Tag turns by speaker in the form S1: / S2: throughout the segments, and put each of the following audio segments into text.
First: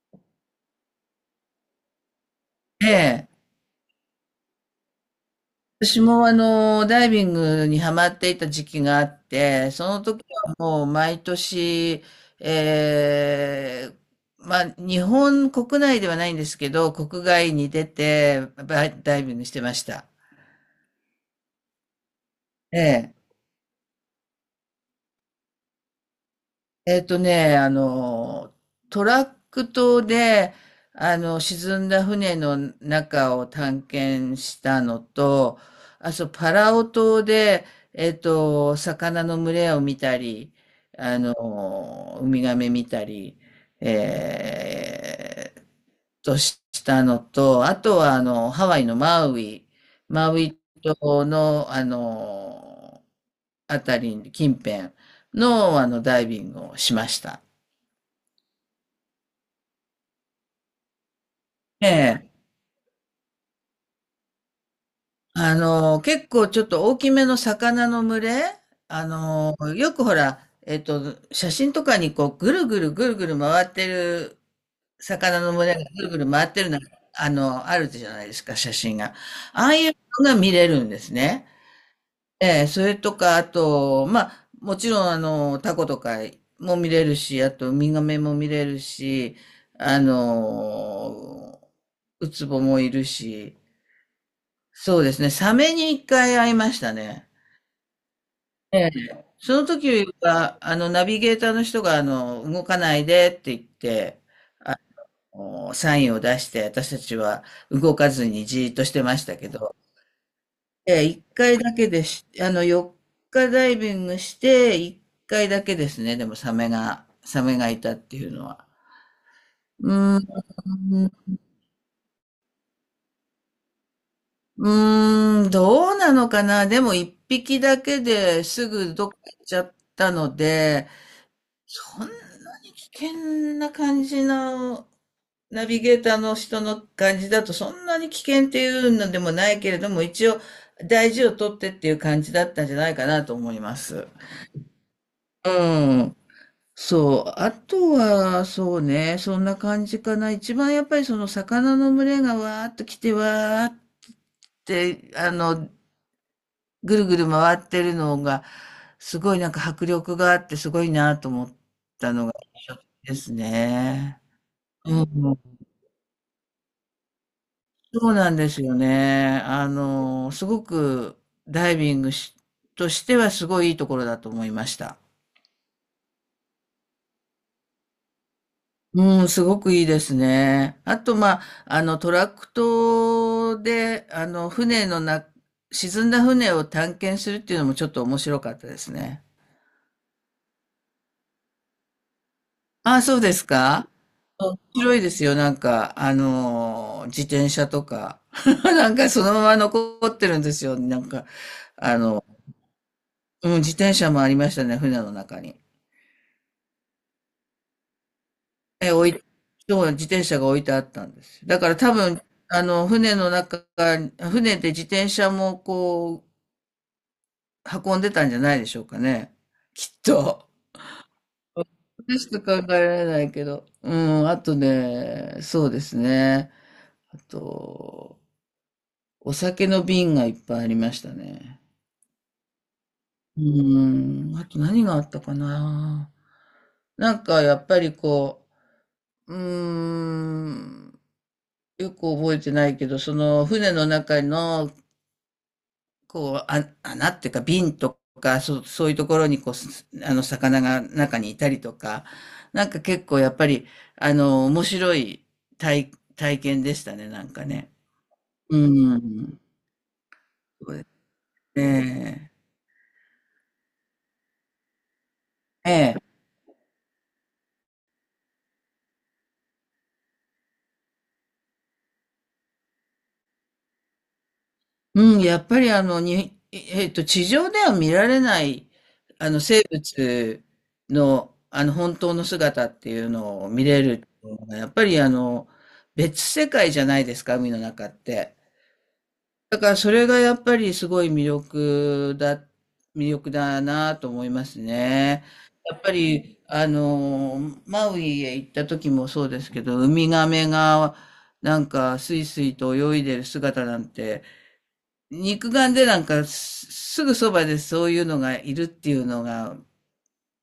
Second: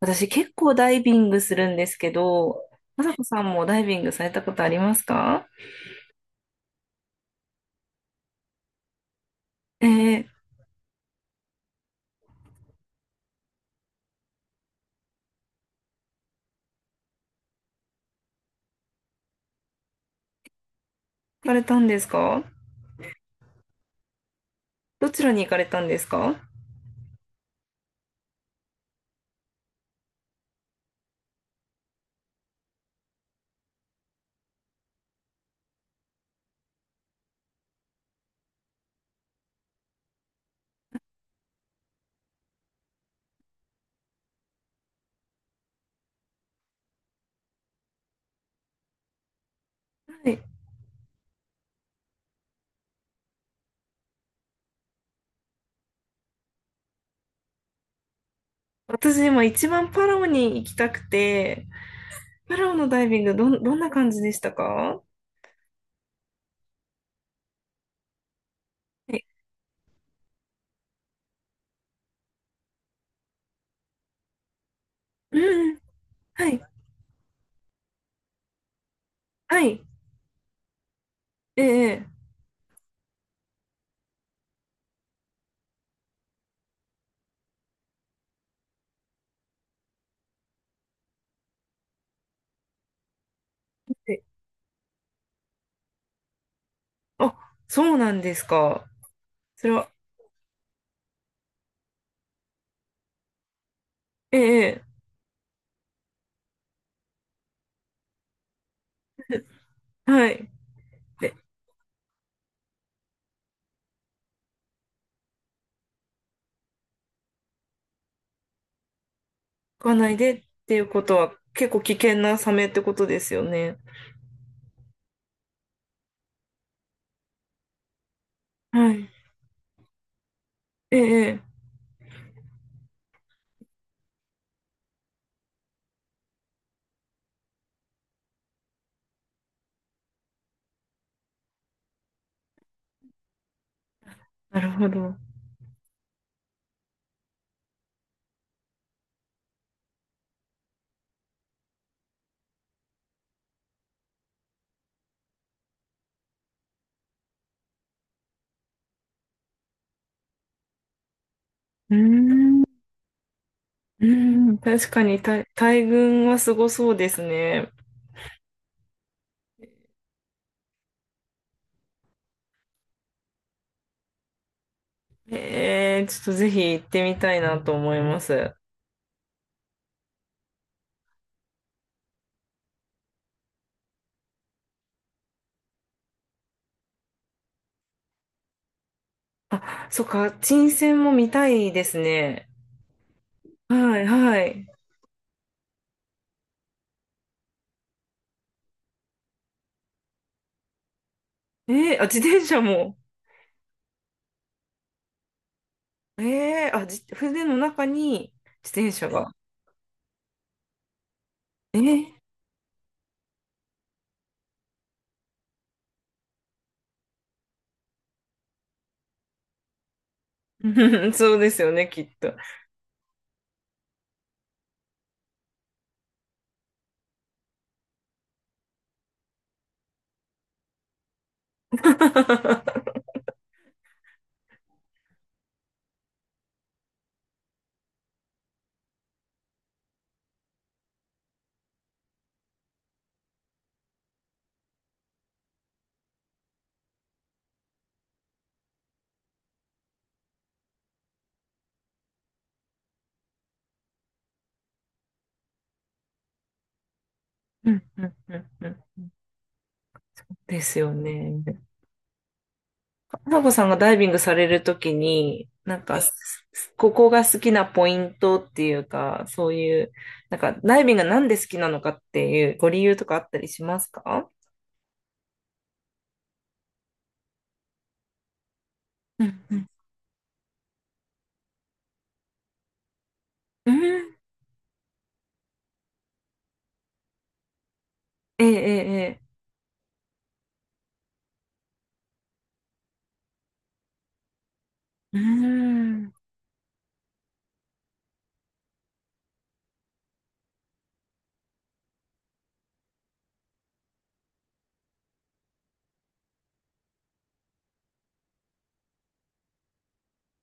S1: 私結構ダイビングするんですけど、
S2: え
S1: まさこ
S2: え。
S1: さんもダイビングされたことありますか？
S2: 私もダイビングにハマっていた時期があって、その時
S1: 行
S2: はもう毎年、ええ、まあ、日本国内ではないんですけど、国外に出て、バイダイビングしてました。
S1: かれたんですか？
S2: ええ。
S1: どちらに行かれたんですか？は
S2: えっとね、あの、トラック島で、沈んだ船の中を探検したのと、あ、そう、パラオ島で、魚の群れを見たり、ウミガメ見たり、えーっしたのと、あとは、ハワイのマウイ、マウ
S1: い。
S2: イ島の、あたり近辺の、ダイビングをしました。
S1: 私今一番パラオに行きたくて、
S2: ええ。
S1: パラオのダイビングどんな感じでしたか？は
S2: 結構ちょっと大きめの魚の群れ、
S1: い。
S2: よくほら、写真とかにこう、ぐるぐるぐるぐる回ってる、
S1: う
S2: 魚の群
S1: んう
S2: れ
S1: ん。
S2: がぐるぐる回
S1: は
S2: って
S1: い。
S2: るのがあるじゃないですか、写真が。
S1: は
S2: ああ
S1: い。
S2: いうのが見れるんですね。
S1: ええ
S2: ええ、それとか、あと、まあ、もちろん、タコとかも見れるし、あと、ウミガメも見れるし、あの、ウツボもいるし、
S1: ええ。
S2: そうですね、サメに一回会いましたね。
S1: あ、そうなんです
S2: え
S1: か。
S2: え、その
S1: それは、
S2: 時は、ナビゲーターの人が、動かないでって言って、
S1: えええ
S2: おサインを出して、私たちは動かずにじーっとしてましたけど、
S1: え、はい。
S2: ええ、1
S1: で、
S2: 回だけでしあの、4日ダイビングして、1回だけですね、でもサメがいたっていうのは。
S1: 行
S2: う
S1: かない
S2: ーん、
S1: でっていうことは結構危険なサメってことですよね。
S2: うーん、どうなのかな。でも1匹だけです
S1: は
S2: ぐど
S1: い。
S2: っか行っちゃったので、
S1: ええええ。
S2: そんなに危険な感じの、ナビゲーターの人の感じだと、そんなに危険っていうのでもないけれども、一応大事をとってっていう感じだったんじゃないかなと思います。
S1: なるほど。
S2: うん。そう。あとは、そうね、そんな感じかな。一番やっぱりその魚の群れがわーっと来てわーって、ぐるぐる回ってるのが、すごいなんか迫力があってすごいなと思っ
S1: うー
S2: たのが
S1: ん、
S2: 印
S1: う
S2: 象的ですね。
S1: ん、確
S2: う
S1: かに
S2: ん、
S1: 大群はすごそうですね。
S2: そうなんですよね。すごくダイビングしとしてはすごいいいところだと思いました。
S1: えー、ちょっとぜひ行ってみたいなと思います。
S2: うん、すごくいいですね。あと、まあ、トラクトで、船のな、沈んだ船を探検するっていうのもちょっと面白かったですね。
S1: あ、そっか、沈船も見たいですね。
S2: ああ、そうですか。
S1: はい、は
S2: 面
S1: い。
S2: 白いですよ。なんか、自転車とか。なんかそのまま残ってるんですよ。なんか、あ
S1: えー、あ、自
S2: の、
S1: 転車も。
S2: うん、自転車もありましたね、船の中に。
S1: 船の中に自転
S2: え、
S1: 車
S2: 置い、
S1: が。
S2: そう、自転車が置いてあったんですよ。だから
S1: え
S2: 多
S1: ー、
S2: 分、船の中、船で自転車もこう、運んでたんじゃないでしょうかね。きっと。
S1: うん、そうですよね、きっ
S2: 私
S1: と。
S2: と考えられないけど。うん、あとね、そうですね。あと、お酒の瓶がいっぱいありましたね。うん、あと何があったかな。なんかやっぱりこう、うーん。よく覚えてないけど、その船の中の、こう、あ、穴っていうか瓶とか、そういうところに、こう、すあの、魚が中にいたりとか、なんか結構やっぱり、面白い体験でしたね、なんか
S1: う
S2: ね。
S1: んうんうん
S2: う
S1: うん、
S2: ん。
S1: で
S2: そう
S1: す
S2: で
S1: よね。
S2: すね。
S1: 花子さんがダイビングされるときに、
S2: ええ。
S1: ここが好きなポイントっていうか、そういう、なんか、ダイビングがなんで好きなのかっていうご理由とかあったりしますか？
S2: うん、やっぱりあの、に、えっと、地上では見られない、
S1: うんう
S2: 生
S1: ん
S2: 物の、本当の姿っていうのを見
S1: う
S2: れる
S1: ん。
S2: のが、やっぱり別世界じゃないですか、海の中って。
S1: ええ、ええ、ええ。
S2: だからそれがやっぱりすごい魅力だなと思います
S1: う
S2: ね。やっぱ
S1: ん。
S2: り、マウイへ行った時もそうですけど、ウミガメがなんかスイスイと泳いでる姿なんて、肉眼でなんかすぐそばでそういうのがいるっていうのが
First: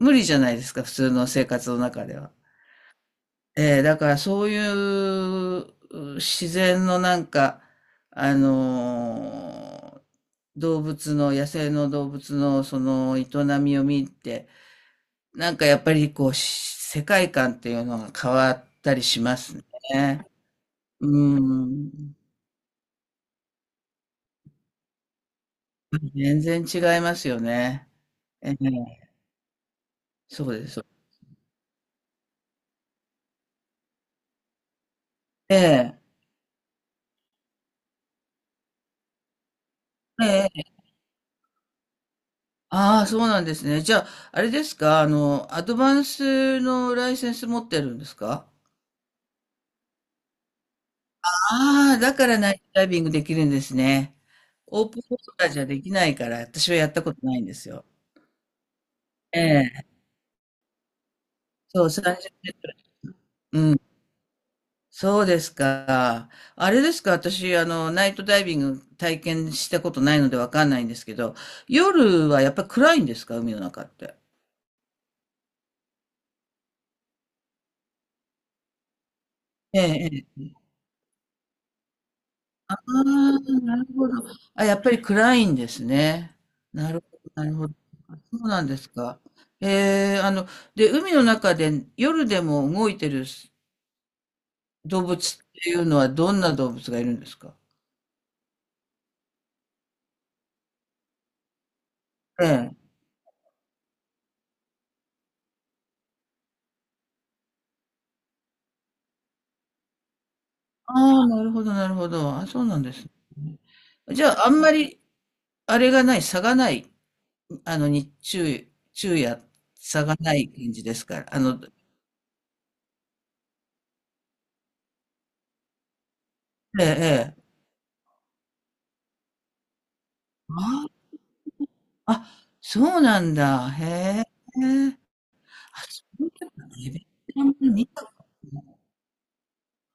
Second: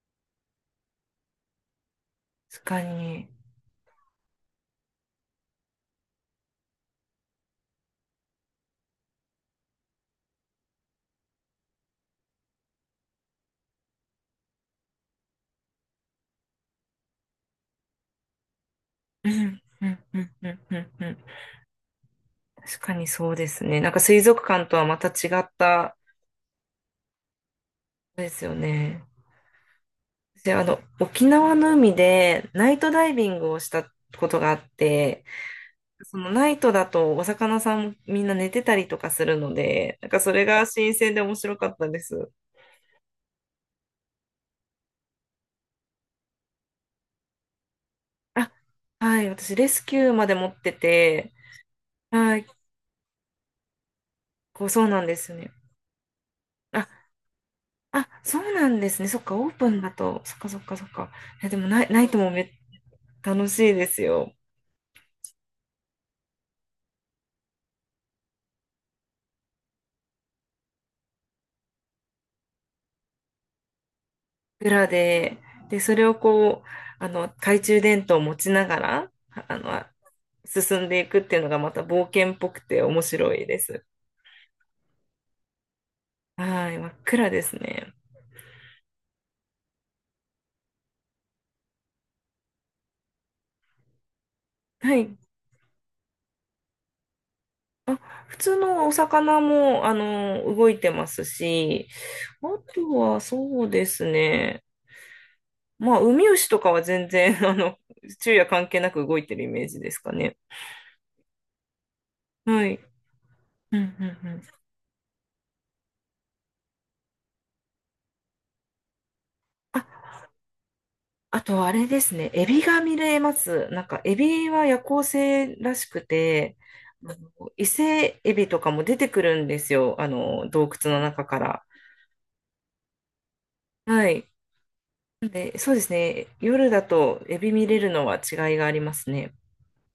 S2: 無理じゃないですか、普通の生活の中では。
S1: 確かに。
S2: だからそういう自然のなんか、あのー動物の、野生の動物のその営みを見て、なんかやっぱりこう、世界観っていうのが変わったりし
S1: う
S2: ます
S1: んうんう
S2: ね。
S1: んうんうんうん。
S2: うん。
S1: 確かにそうですね。なんか水族館とはまた違った、
S2: 全然違いますよね。
S1: です
S2: え
S1: よ
S2: ー
S1: ね。
S2: そ
S1: で、
S2: う
S1: あ
S2: で
S1: の、
S2: す。
S1: 沖縄の海でナイトダイビングをしたことがあって、
S2: え
S1: そのナイトだとお魚さんもみんな寝てたりとかするので、なんかそれ
S2: え
S1: が
S2: え
S1: 新鮮で面白かったです。
S2: ああ、そうなんですね。じゃあ、あれですか、アドバンスのライセンス持ってるんですか？
S1: あ、はい、私レスキューまで持ってて、
S2: ああ、だか
S1: は
S2: ら
S1: い、
S2: ナイトダイビングできるんですね。
S1: こうそ
S2: オ
S1: う
S2: ープ
S1: な
S2: ン
S1: ん
S2: ウ
S1: で
S2: ォー
S1: す
S2: ター
S1: ね。
S2: じゃできないから、私はやった
S1: あ、
S2: ことないんですよ。
S1: あ、そうなんですね。そっか、
S2: え
S1: オープン
S2: え、
S1: だと、そっかそっかそっか。え、でもナ
S2: そ
S1: イ、
S2: う、
S1: ナ
S2: 30
S1: イトも
S2: メー
S1: め、
S2: トル。
S1: 楽しいですよ。
S2: そうですか。あれですか、私、ナイトダイビング体験したことないのでわかんないんですけど、夜はやっぱり暗いんですか、海の中って？
S1: 裏で、で、それをこう、あの、懐中電灯を持ちながら、あ、あ
S2: え
S1: の、
S2: え、
S1: 進んでいくっていうのがまた冒険っぽく
S2: あ
S1: て
S2: あ、
S1: 面白いで
S2: な
S1: す。
S2: るほど。あ、やっぱり暗いんですね。
S1: はい、真
S2: な
S1: っ
S2: るほ
S1: 暗
S2: ど、
S1: で
S2: な
S1: す
S2: るほど。
S1: ね。
S2: あ、そうなんですか。えーあの、で、海の中で夜でも動いてる
S1: は
S2: 動物
S1: い。
S2: っていうのはどんな動物がいるんですか？
S1: 普通のお魚も、あの、動いてますし、
S2: え
S1: あと
S2: え。
S1: はそうですね。まあ、ウミウシとかは全然、あの、昼夜関係なく動いてるイメージですかね。
S2: ああ、なるほど、なるほど。あ、そ
S1: は
S2: うな
S1: い。
S2: んですね。
S1: うんう
S2: じ
S1: ん
S2: ゃ
S1: うん。
S2: あ、あんまり、あれがない、差がない、日中、昼夜、
S1: あ、
S2: 差がない感じですから。
S1: あとあれですね。エビが見れます。なんか、エビは夜行性らしくて、
S2: ええ、
S1: あの、
S2: ええ。
S1: 伊勢エビとかも出てくるんですよ。あの、洞
S2: あ
S1: 窟の中から。
S2: あ、そうなんだ。へ
S1: はい。
S2: え。
S1: で、そうで
S2: あ、
S1: す
S2: そ
S1: ね。
S2: ういえば
S1: 夜だ
S2: エビ
S1: と
S2: って
S1: エ
S2: あん
S1: ビ
S2: ま
S1: 見
S2: り
S1: れ
S2: 見
S1: るの
S2: た。
S1: は違いがありますね。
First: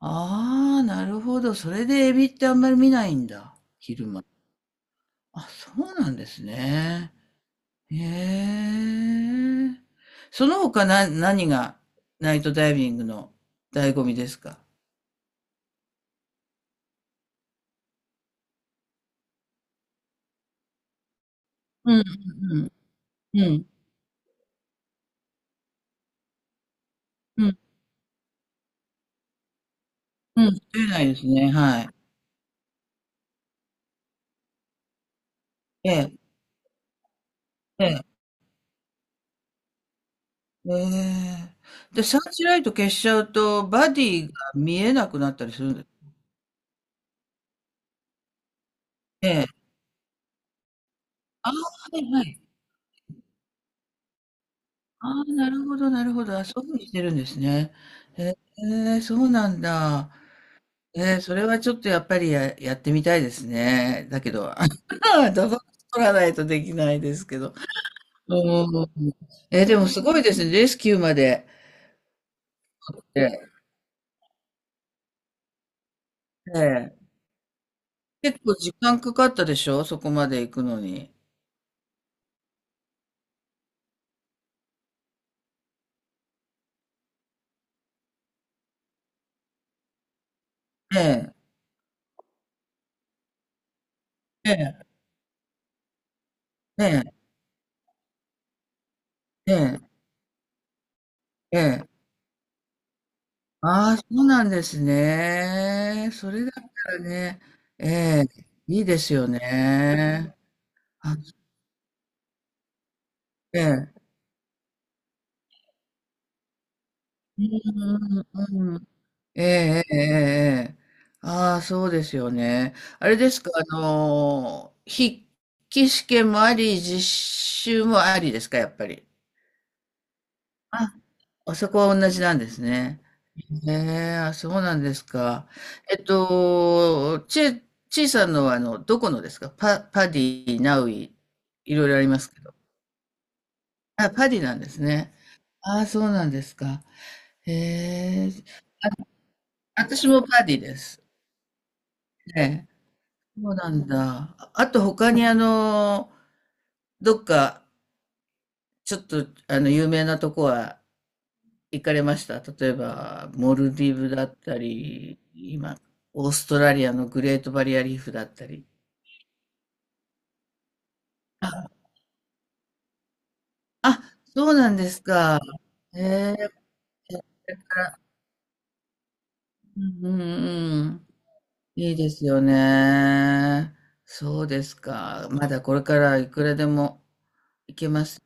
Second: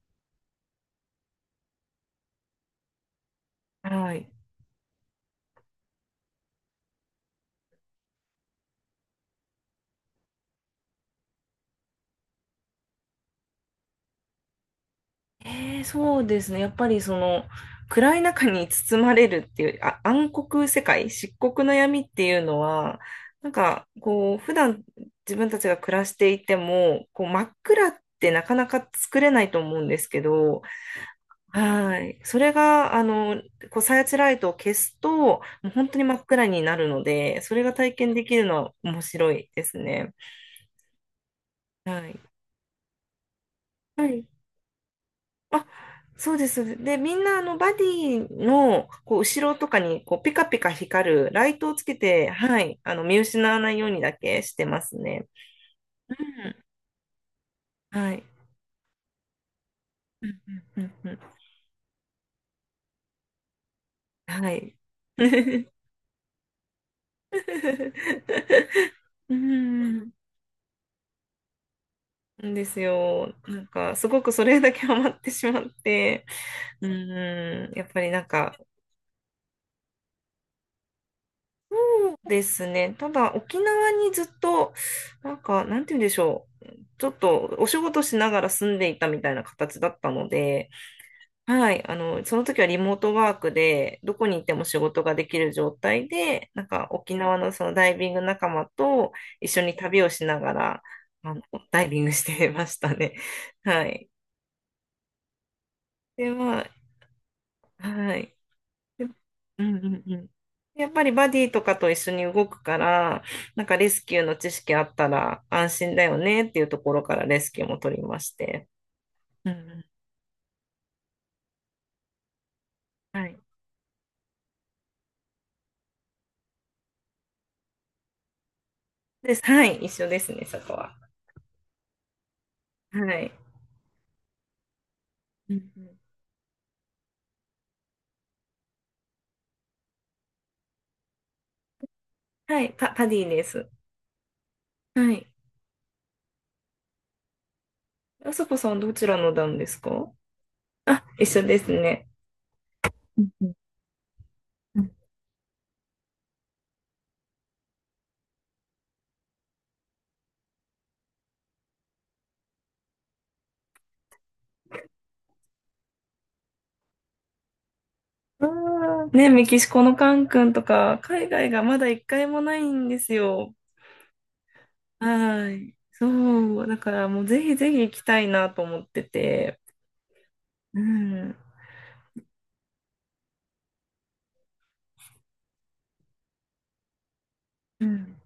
S2: ああ、なるほど。それでエビってあんまり見ないんだ。昼
S1: は
S2: 間。
S1: い。
S2: あ、そうなんですね。へえ。その他な、何がナイトダイビングの醍醐味ですか？
S1: ええ、そうですね。やっぱりその暗い中に包まれるっていう、あ、暗黒世界、漆黒の
S2: う
S1: 闇
S2: ん、
S1: っていうのは、
S2: う
S1: なん
S2: ん、
S1: かこう、普段自分たちが暮らしていても、こう真
S2: う
S1: っ
S2: ん、
S1: 暗ってなかなか作れないと思うんですけ
S2: うん。
S1: ど、
S2: 出ないですね。はい。
S1: はい。それが、あの、こう、サーチライトを消すと、もう本
S2: え
S1: 当に
S2: え、
S1: 真っ暗になるので、それが
S2: え
S1: 体
S2: え、
S1: 験できるのは面白いですね。
S2: ええ。で、
S1: は
S2: サ
S1: い。
S2: ーチライト消しちゃうと、バディが見えなくなったりす
S1: あ、
S2: るんです。
S1: そうです。で、みんなあのバディのこう
S2: え
S1: 後ろ
S2: え。
S1: とかにこうピカピカ光るラ
S2: ああ、
S1: イトをつけ
S2: はい、は
S1: て、
S2: い。
S1: はい、あの見失わないようにだけしてます
S2: あ
S1: ね。
S2: あ、なるほど、なるほど。あ、そういうふうにしてるんですね。
S1: うん。はい。
S2: へえ、そうなんだ。
S1: うんうんうんうん。
S2: それはちょっとやっぱりやってみたいですね。だけ
S1: は
S2: ど、
S1: い。
S2: だぞ取らないとできないですけど。うー ん。
S1: う
S2: でもす
S1: ん。
S2: ごいですね、レスキューまで。
S1: んです
S2: え
S1: よ。
S2: え、
S1: なんか、すごくそれだけハマってしまって、
S2: え
S1: う
S2: え。
S1: ん。やっぱりなん
S2: 結構
S1: か、
S2: 時間かかったでしょ、そこまで行くのに。
S1: そうですね。ただ、沖縄にずっと、なんか、なんて言うんでしょう。ちょっとお仕事しながら住んでいたみたいな形だったので、
S2: ええ、
S1: はい、あの、その時はリモートワークで、どこに行っ
S2: え
S1: ても仕
S2: え、
S1: 事ができる状態で、なん
S2: え
S1: か
S2: え、
S1: 沖縄のそのダイビング仲間と一
S2: え
S1: 緒に
S2: え、
S1: 旅をしながら、あの、
S2: え
S1: ダ
S2: え。
S1: イビングしてましたね。は
S2: ああ、そ
S1: い。
S2: うなんですね。
S1: で
S2: それだっ
S1: は、
S2: たらね、え
S1: は
S2: え、
S1: い。
S2: いいで
S1: で、
S2: すよ
S1: うんうんうん。
S2: ね。
S1: やっぱり
S2: あって、
S1: バディとかと一緒に動くから、なんかレス
S2: え
S1: キューの知識あったら安心だよねっていうところからレ
S2: う
S1: スキューも取りま
S2: ん
S1: して。
S2: うんえ
S1: うん
S2: え
S1: う
S2: ええええええ。ああ、そうですよね。あれ
S1: ん。は
S2: で
S1: い。
S2: すか、筆記試験もあり、実習もありですか、やっぱり？
S1: です。はい。一緒ですね、そこ
S2: あ、
S1: は。
S2: あそこは同じなんですね。
S1: はい。
S2: へえ、あ、そうなんですか。
S1: うんう
S2: え
S1: ん。
S2: っと、ちちいさんのは、どこのですか、パディ、ナウイ、いろいろありますけど？
S1: はい。パディです。
S2: あ、パディなんです
S1: は
S2: ね。
S1: い。
S2: ああ、そうなんですか。へえ、
S1: あさこさんどちらの団です
S2: 私
S1: か？
S2: もパディです。
S1: あ、一緒ですね。
S2: ええ、
S1: うんう
S2: そ
S1: ん
S2: うなんだ。ああ
S1: う
S2: と
S1: ん。
S2: 他にどっか、ちょっと有名なとこは行かれました？例えば、モルディブだったり、今、オーストラリアのグレートバリアリーフだっ
S1: あ
S2: たり。
S1: ーね、メキシコのカン君とか、海外がま
S2: あ、
S1: だ一回もないんですよ。
S2: あ、そうなんですか。
S1: はい。
S2: ええ、こ
S1: そう。だからもうぜ
S2: れ
S1: ひぜひ
S2: か
S1: 行
S2: ら。
S1: きたいなと思ってて。
S2: うんうん
S1: う
S2: うん。
S1: ん。
S2: いいですよね。そうですか。まだこれからいくらでも行
S1: う
S2: けま
S1: ん。
S2: す。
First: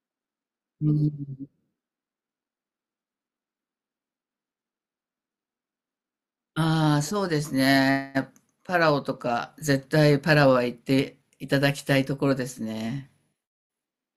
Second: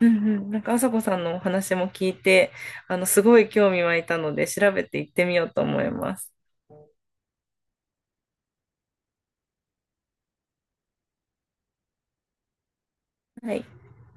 S1: うんうん。なんか、あさ
S2: う
S1: こさんのお
S2: ん。
S1: 話も聞いて、あの、すごい興味湧いたので、調べて行ってみようと思います。
S2: ああ、そうですね。パラオとか、絶対パラオは行っていただきたいところですね。
S1: はい。